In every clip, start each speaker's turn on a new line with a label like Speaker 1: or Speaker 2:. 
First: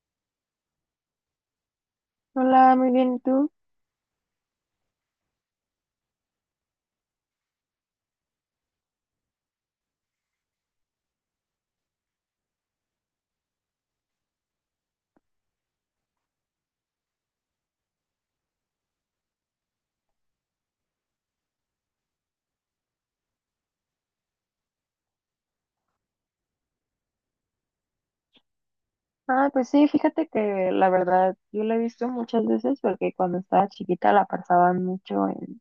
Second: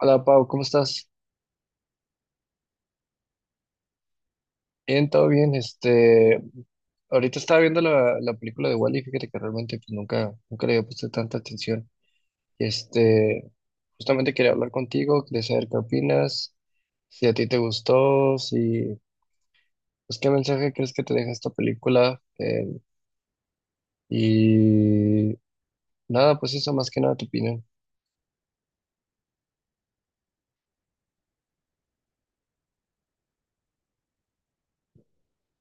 Speaker 1: Hola Pau, ¿cómo estás?
Speaker 2: Hola, muy bien, ¿y tú?
Speaker 1: Bien, todo bien. Ahorita estaba viendo la película de Wall-E. Fíjate que realmente pues, nunca le había puesto tanta atención. Este, Justamente quería hablar contigo, quería saber qué opinas, si a ti te gustó, si, pues qué mensaje crees que te deja esta película. Y nada, pues eso más que nada tu opinión.
Speaker 2: Ah, pues sí, fíjate que la verdad yo la he visto muchas veces porque cuando estaba chiquita la pasaban mucho en,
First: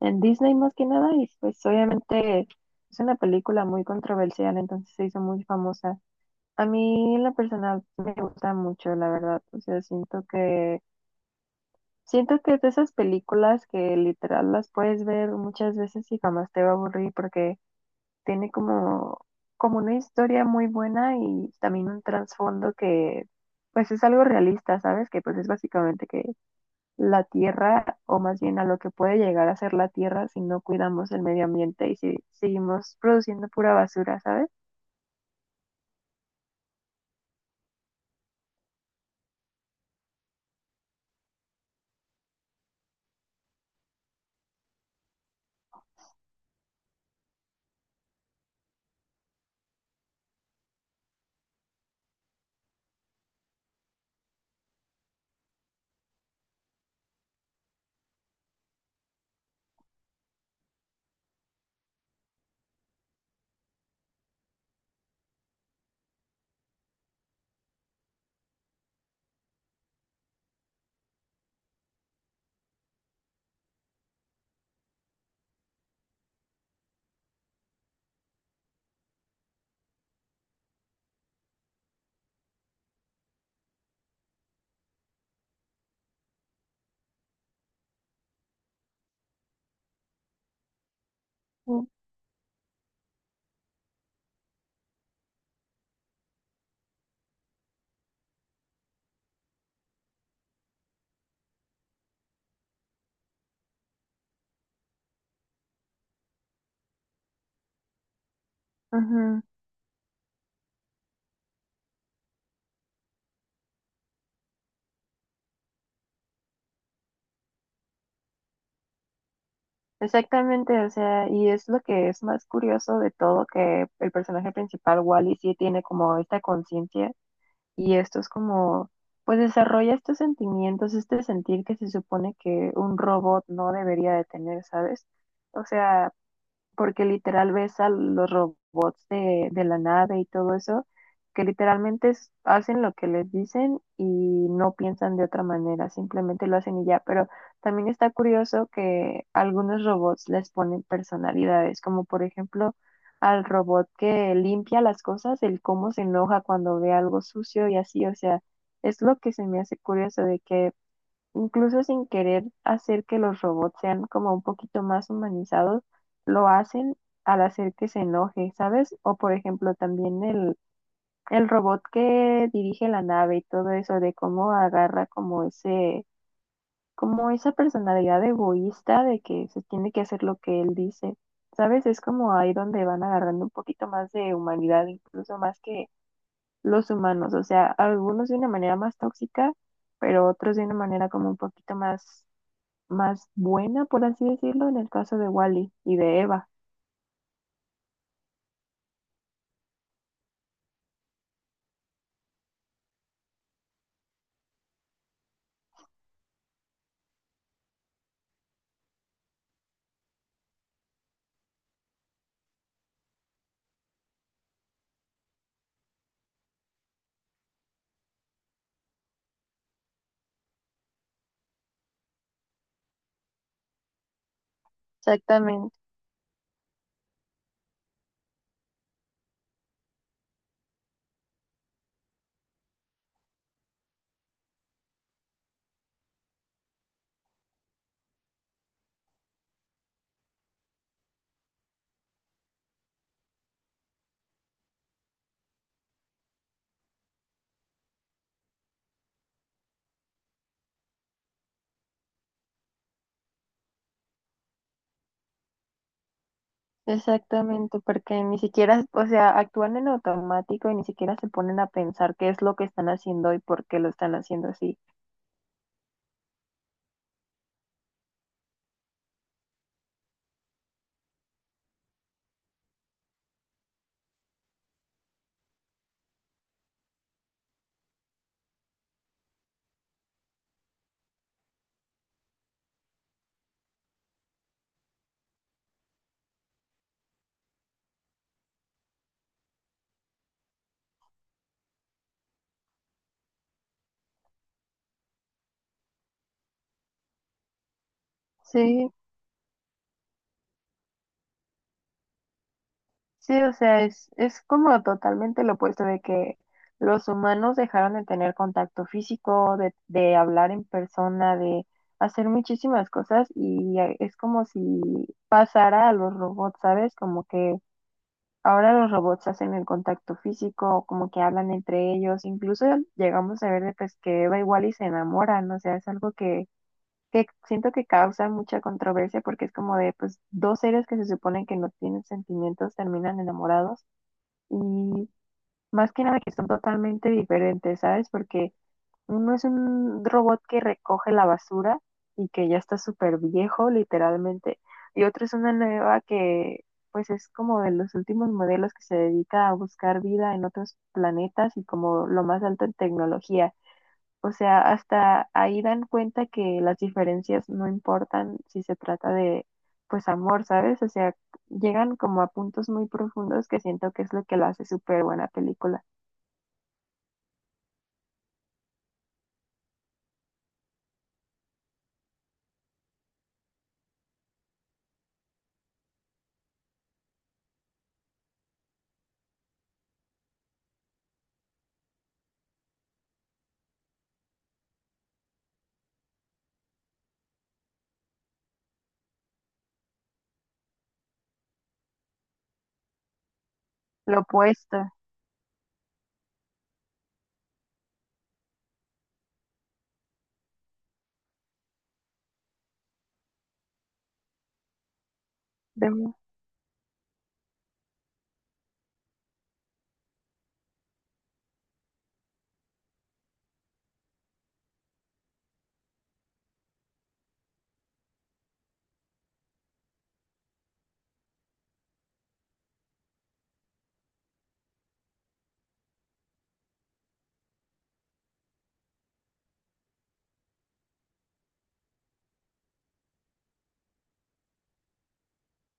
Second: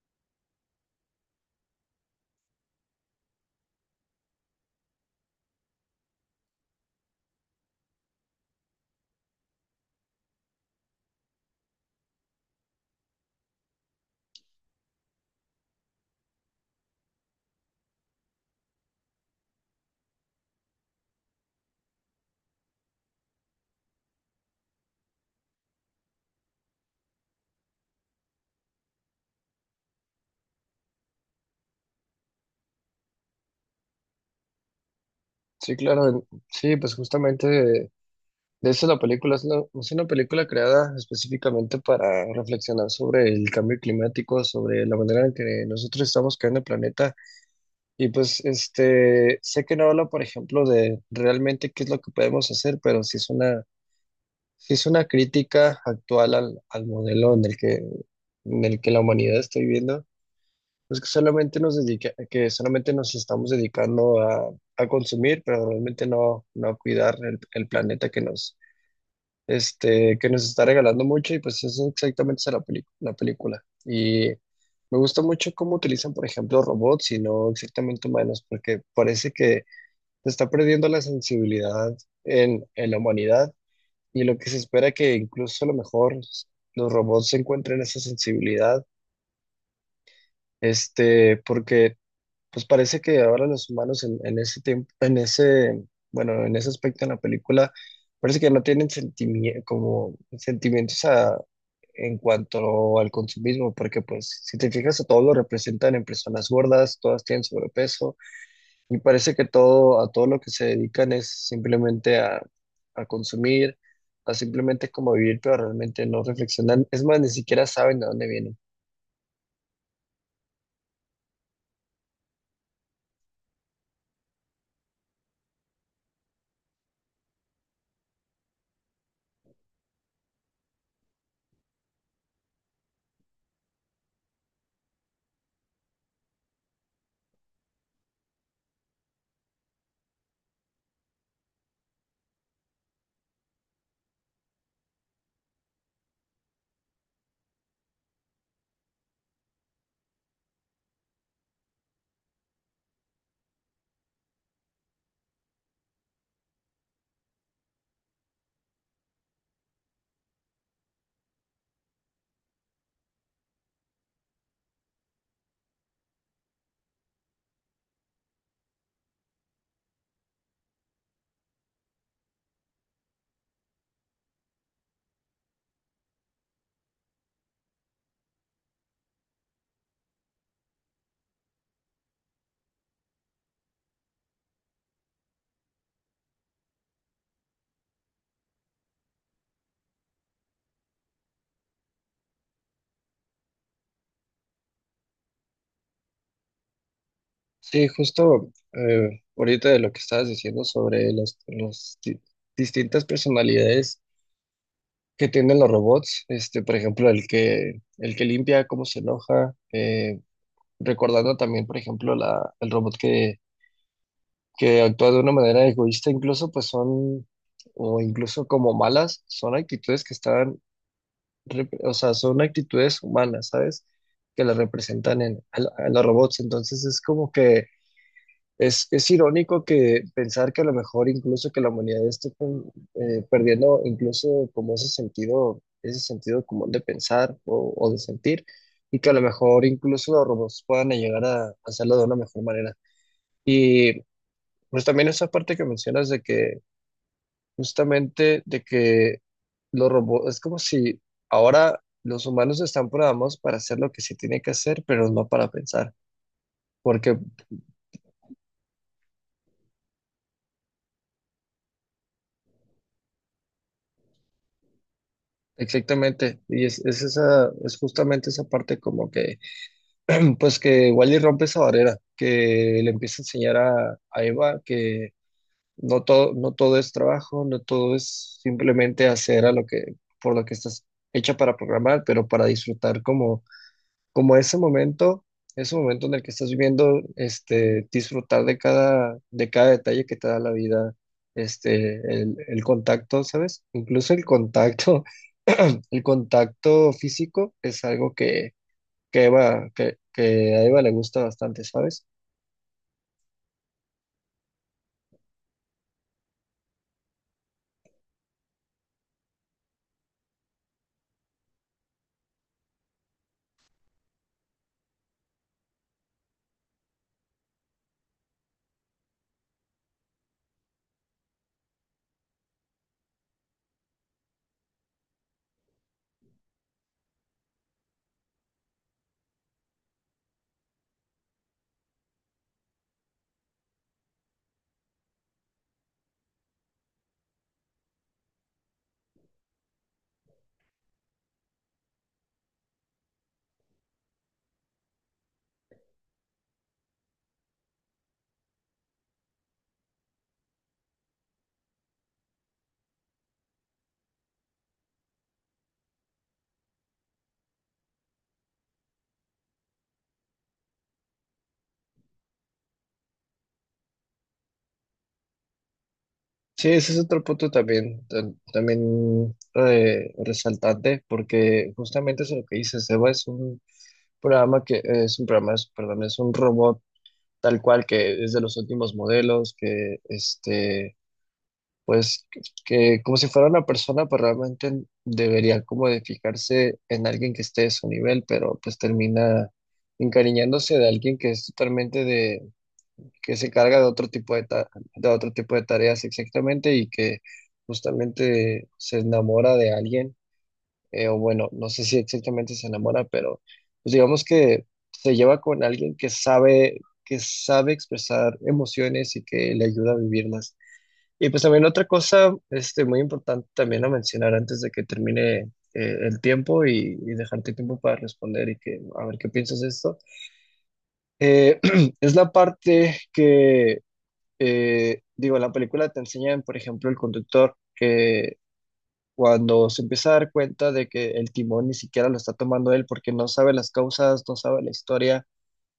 Speaker 2: en Disney más que nada y pues obviamente es una película muy controversial, entonces se hizo muy famosa. A mí en lo personal me gusta mucho, la verdad, o sea, siento que es de esas películas que literal las puedes ver muchas veces y jamás te va a aburrir porque tiene como una historia muy buena y también un trasfondo que pues es algo realista, ¿sabes? Que pues es básicamente que la tierra, o más bien a lo que puede llegar a ser la tierra si no cuidamos el medio ambiente y si seguimos produciendo pura basura, ¿sabes?
Speaker 1: Sí, claro, sí, pues justamente de hecho, la película es es una película creada específicamente para reflexionar sobre el cambio climático, sobre la manera en que nosotros estamos creando el planeta. Y pues, sé que no habla, por ejemplo, de realmente qué es lo que podemos hacer, pero sí es sí es una crítica actual al modelo en el en el que la humanidad está viviendo. Que solamente nos estamos dedicando a consumir, pero realmente no a cuidar el planeta que que nos está regalando mucho. Y pues eso exactamente es la película. Y me gusta mucho cómo utilizan, por ejemplo, robots y no exactamente humanos, porque parece que se está perdiendo la sensibilidad en la humanidad, y lo que se espera que incluso a lo mejor los robots encuentren esa sensibilidad,
Speaker 2: Mm.
Speaker 1: porque pues parece que ahora los humanos en ese tiempo, en ese, bueno, en ese aspecto en la película, parece que no tienen como sentimientos en cuanto al consumismo, porque pues si te fijas a todos lo representan en personas gordas, todas tienen sobrepeso, y parece
Speaker 2: Ujú.
Speaker 1: que a todo lo que se dedican es simplemente a consumir, a simplemente como vivir, pero realmente no reflexionan. Es más, ni siquiera saben de dónde vienen.
Speaker 2: Exactamente, o sea, y es lo que es más curioso de todo, que el personaje principal, Wally, sí tiene como esta conciencia y esto es como, pues desarrolla estos sentimientos, este sentir que se supone que un robot no debería de tener, ¿sabes? O sea, porque literal ves a los robots de la nave y todo eso, que literalmente hacen lo que les dicen y no piensan de otra manera, simplemente lo hacen y ya. Pero también está curioso que algunos robots les ponen personalidades, como por ejemplo al robot que limpia las cosas, el cómo se enoja cuando ve algo sucio y así, o sea, es lo que se me hace curioso de que incluso sin querer hacer que los robots sean como un poquito más humanizados, lo hacen al hacer que se enoje, ¿sabes? O por ejemplo también el robot que dirige la nave y todo eso, de cómo agarra como como esa personalidad egoísta de que se tiene que hacer lo que él dice. ¿Sabes? Es como ahí donde van agarrando un poquito más de humanidad, incluso más que los humanos. O sea, algunos de una manera más tóxica, pero otros de una manera como un poquito más buena, por así decirlo, en el caso de Wally y de Eva.
Speaker 1: Sí, justo ahorita de lo que estabas diciendo sobre las distintas personalidades que tienen los robots, este, por ejemplo, el que limpia, cómo se enoja, recordando también, por ejemplo, el robot que actúa de una manera egoísta, incluso, pues son, o incluso como malas, son actitudes que están, o sea, son actitudes humanas, ¿sabes? Que las representan
Speaker 2: Exactamente,
Speaker 1: a los robots, entonces es como que es irónico que pensar que a lo mejor incluso que la humanidad esté perdiendo incluso como ese sentido común de pensar o de sentir, y que a lo mejor incluso los robots puedan llegar a hacerlo de una mejor manera. Y pues también esa parte que mencionas de que justamente de que los robots, es como si ahora los humanos están programados para hacer lo que se tiene que hacer, pero no para pensar. Porque
Speaker 2: porque ni siquiera, o sea, actúan en automático y ni siquiera se ponen a pensar qué es lo que están haciendo y por qué lo están haciendo así.
Speaker 1: exactamente, y es esa, es justamente esa parte como que, pues que Wally rompe esa barrera, que le empieza a enseñar a Eva que no todo es trabajo, no todo es simplemente hacer a lo que, por lo que estás hecha para programar, pero para disfrutar como como ese momento en el que estás viviendo, este, disfrutar de cada detalle que te da la vida, este, el contacto, ¿sabes? Incluso el contacto, el contacto físico es algo
Speaker 2: Sí,
Speaker 1: que Eva, que a Eva le gusta bastante, ¿sabes?
Speaker 2: sí, o sea, es como totalmente lo opuesto de que los humanos dejaron de tener contacto físico, de hablar en persona, de hacer muchísimas cosas y es como si pasara a los robots, ¿sabes? Como que ahora los robots hacen el contacto físico, como que hablan entre ellos, incluso llegamos a ver de, pues que Eva igual y se enamoran, o sea, es algo que siento que causa mucha controversia porque es como de pues dos seres que se suponen que no tienen sentimientos terminan enamorados y más que nada que son totalmente diferentes, ¿sabes? Porque uno es un robot que recoge la basura y que ya está súper viejo, literalmente. Y otro es una nueva que, pues, es como de los últimos modelos que se dedica a buscar vida en otros planetas y como lo más alto en tecnología. O sea, hasta ahí dan cuenta que las diferencias no importan si se trata de, pues, amor, ¿sabes? O sea, llegan como a puntos muy profundos que siento que es lo que lo hace súper buena película.
Speaker 1: Sí, ese es otro punto también, también resaltante, porque justamente es lo que dices. Eva es un programa es un programa, perdón, es un robot tal cual, que es de los últimos modelos, que este, pues que como si fuera una persona, pues realmente debería como de fijarse en alguien que esté de su nivel, pero pues termina encariñándose de alguien que es totalmente que se carga de otro
Speaker 2: Lo
Speaker 1: tipo
Speaker 2: opuesto
Speaker 1: de otro tipo de tareas exactamente, y que justamente se enamora de alguien o bueno, no sé si exactamente se enamora, pero pues digamos que se lleva con
Speaker 2: de...
Speaker 1: alguien que sabe expresar emociones y que le ayuda a vivirlas. Y pues también otra cosa, este, muy importante también a mencionar antes de que termine el tiempo y dejarte tiempo para responder y que a ver qué piensas de esto. eh, es la parte que, digo, la película te enseña por ejemplo, el conductor que cuando se empieza a dar cuenta de que el timón ni siquiera lo está tomando él porque no sabe las causas, no sabe la historia,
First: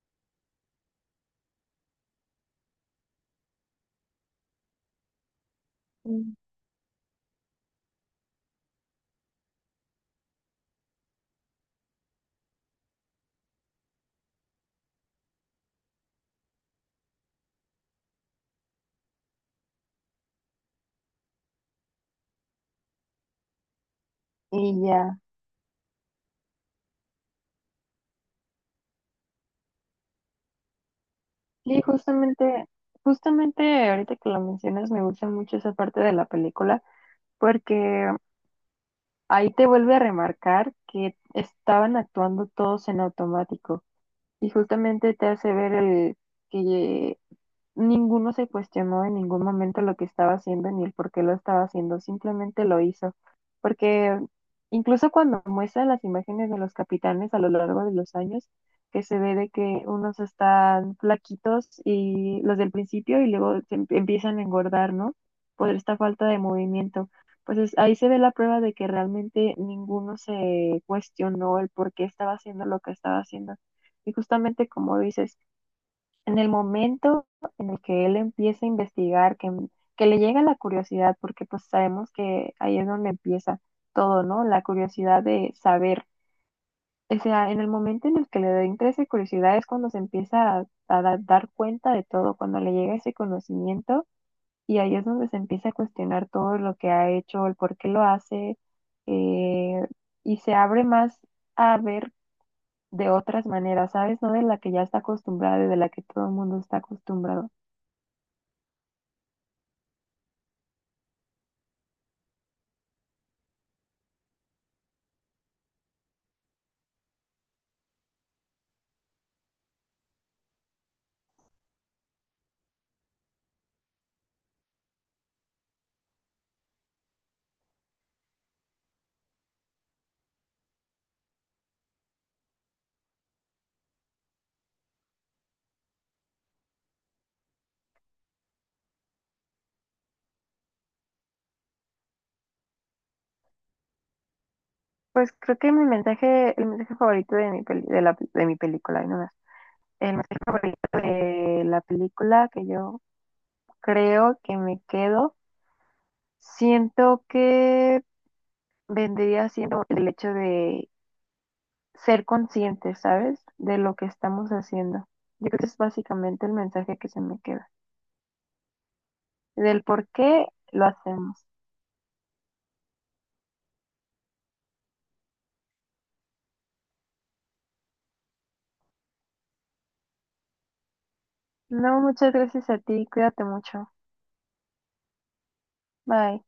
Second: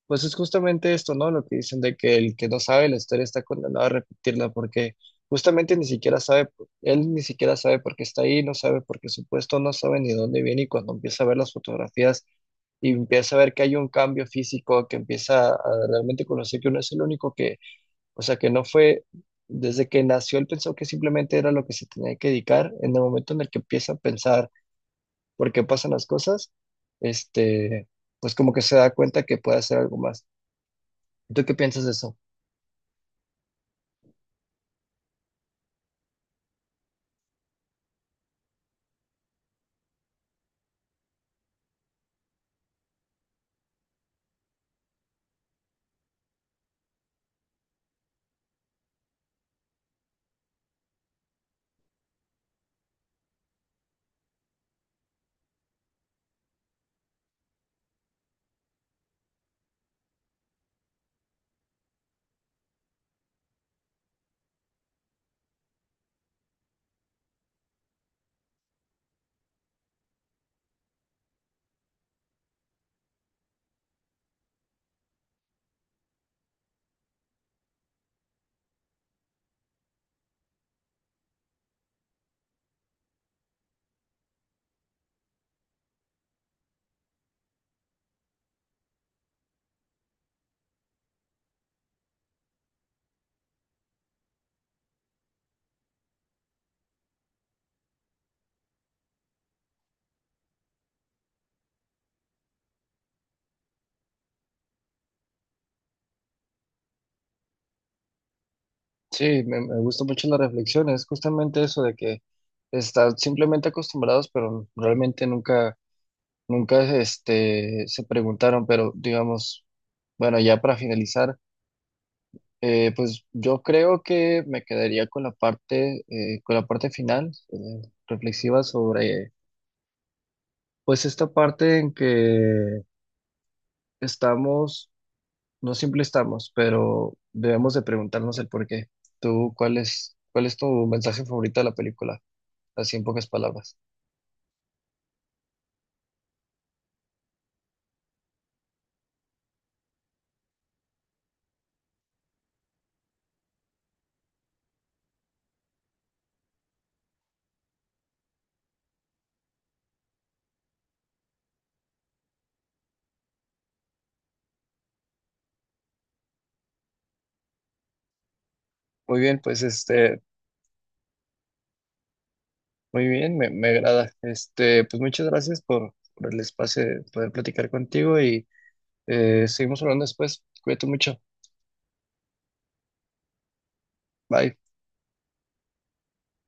Speaker 1: pues es justamente esto, ¿no? Lo que dicen de que el que no sabe la historia está condenado a repetirla, porque justamente ni siquiera sabe, él ni siquiera sabe por qué está ahí, no sabe por qué su puesto, no sabe ni dónde viene, y cuando empieza a ver las fotografías y empieza a ver que hay un cambio físico, que empieza a realmente conocer que no es el único que, o sea que no fue, desde que nació él pensó que simplemente era lo que se tenía que dedicar. En el momento en el que empieza a pensar
Speaker 2: Y ya.
Speaker 1: por qué pasan las cosas, este, pues como que se da cuenta que puede hacer algo más. ¿Tú qué
Speaker 2: Sí,
Speaker 1: piensas de eso?
Speaker 2: justamente ahorita que lo mencionas, me gusta mucho esa parte de la película, porque ahí te vuelve a remarcar que estaban actuando todos en automático y justamente te hace ver el que ninguno se cuestionó en ningún momento lo que estaba haciendo ni el por qué lo estaba haciendo, simplemente lo hizo. Porque incluso cuando muestran las imágenes de los capitanes a lo largo de los años, que se ve de que unos están flaquitos y los del principio y luego empiezan a engordar, ¿no? Por esta falta de movimiento. Pues ahí se ve la prueba de que realmente ninguno se cuestionó el por qué estaba haciendo lo que estaba haciendo. Y justamente como dices, en el momento en el que él empieza a investigar, que le llega la curiosidad, porque pues sabemos que ahí es donde empieza todo, ¿no? La curiosidad de saber. O sea, en el momento en el que le da interés y curiosidad es cuando se empieza a dar cuenta de todo, cuando le llega ese conocimiento y ahí es donde se empieza a cuestionar todo lo que ha hecho, el por qué lo hace eh, y se abre más a ver de otras maneras, ¿sabes? No de la que ya está acostumbrada y de la que todo el mundo está acostumbrado.
Speaker 1: Sí, me gusta mucho la reflexión, es justamente eso de que están simplemente acostumbrados, pero realmente nunca, se preguntaron, pero digamos, bueno, ya para finalizar. Pues yo creo que me quedaría con la parte final, reflexiva sobre, pues esta parte en que estamos, no siempre estamos, pero debemos de preguntarnos el por qué. ¿Tú cuál es tu mensaje favorito de la película? Así en pocas palabras.
Speaker 2: Pues creo que el mensaje favorito de mi peli- de la, de mi película, ay, no. El mensaje favorito de la película que yo creo que me quedo, siento que vendría siendo el hecho de ser conscientes, ¿sabes? De lo que estamos haciendo. Yo creo que es básicamente el mensaje que se me queda,
Speaker 1: Muy bien, pues
Speaker 2: del por
Speaker 1: este,
Speaker 2: qué lo hacemos.
Speaker 1: muy bien, me agrada. Este, pues muchas gracias por el espacio de poder platicar contigo y seguimos hablando después. Cuídate mucho.
Speaker 2: No, muchas gracias a ti, cuídate mucho.
Speaker 1: Bye.
Speaker 2: Bye.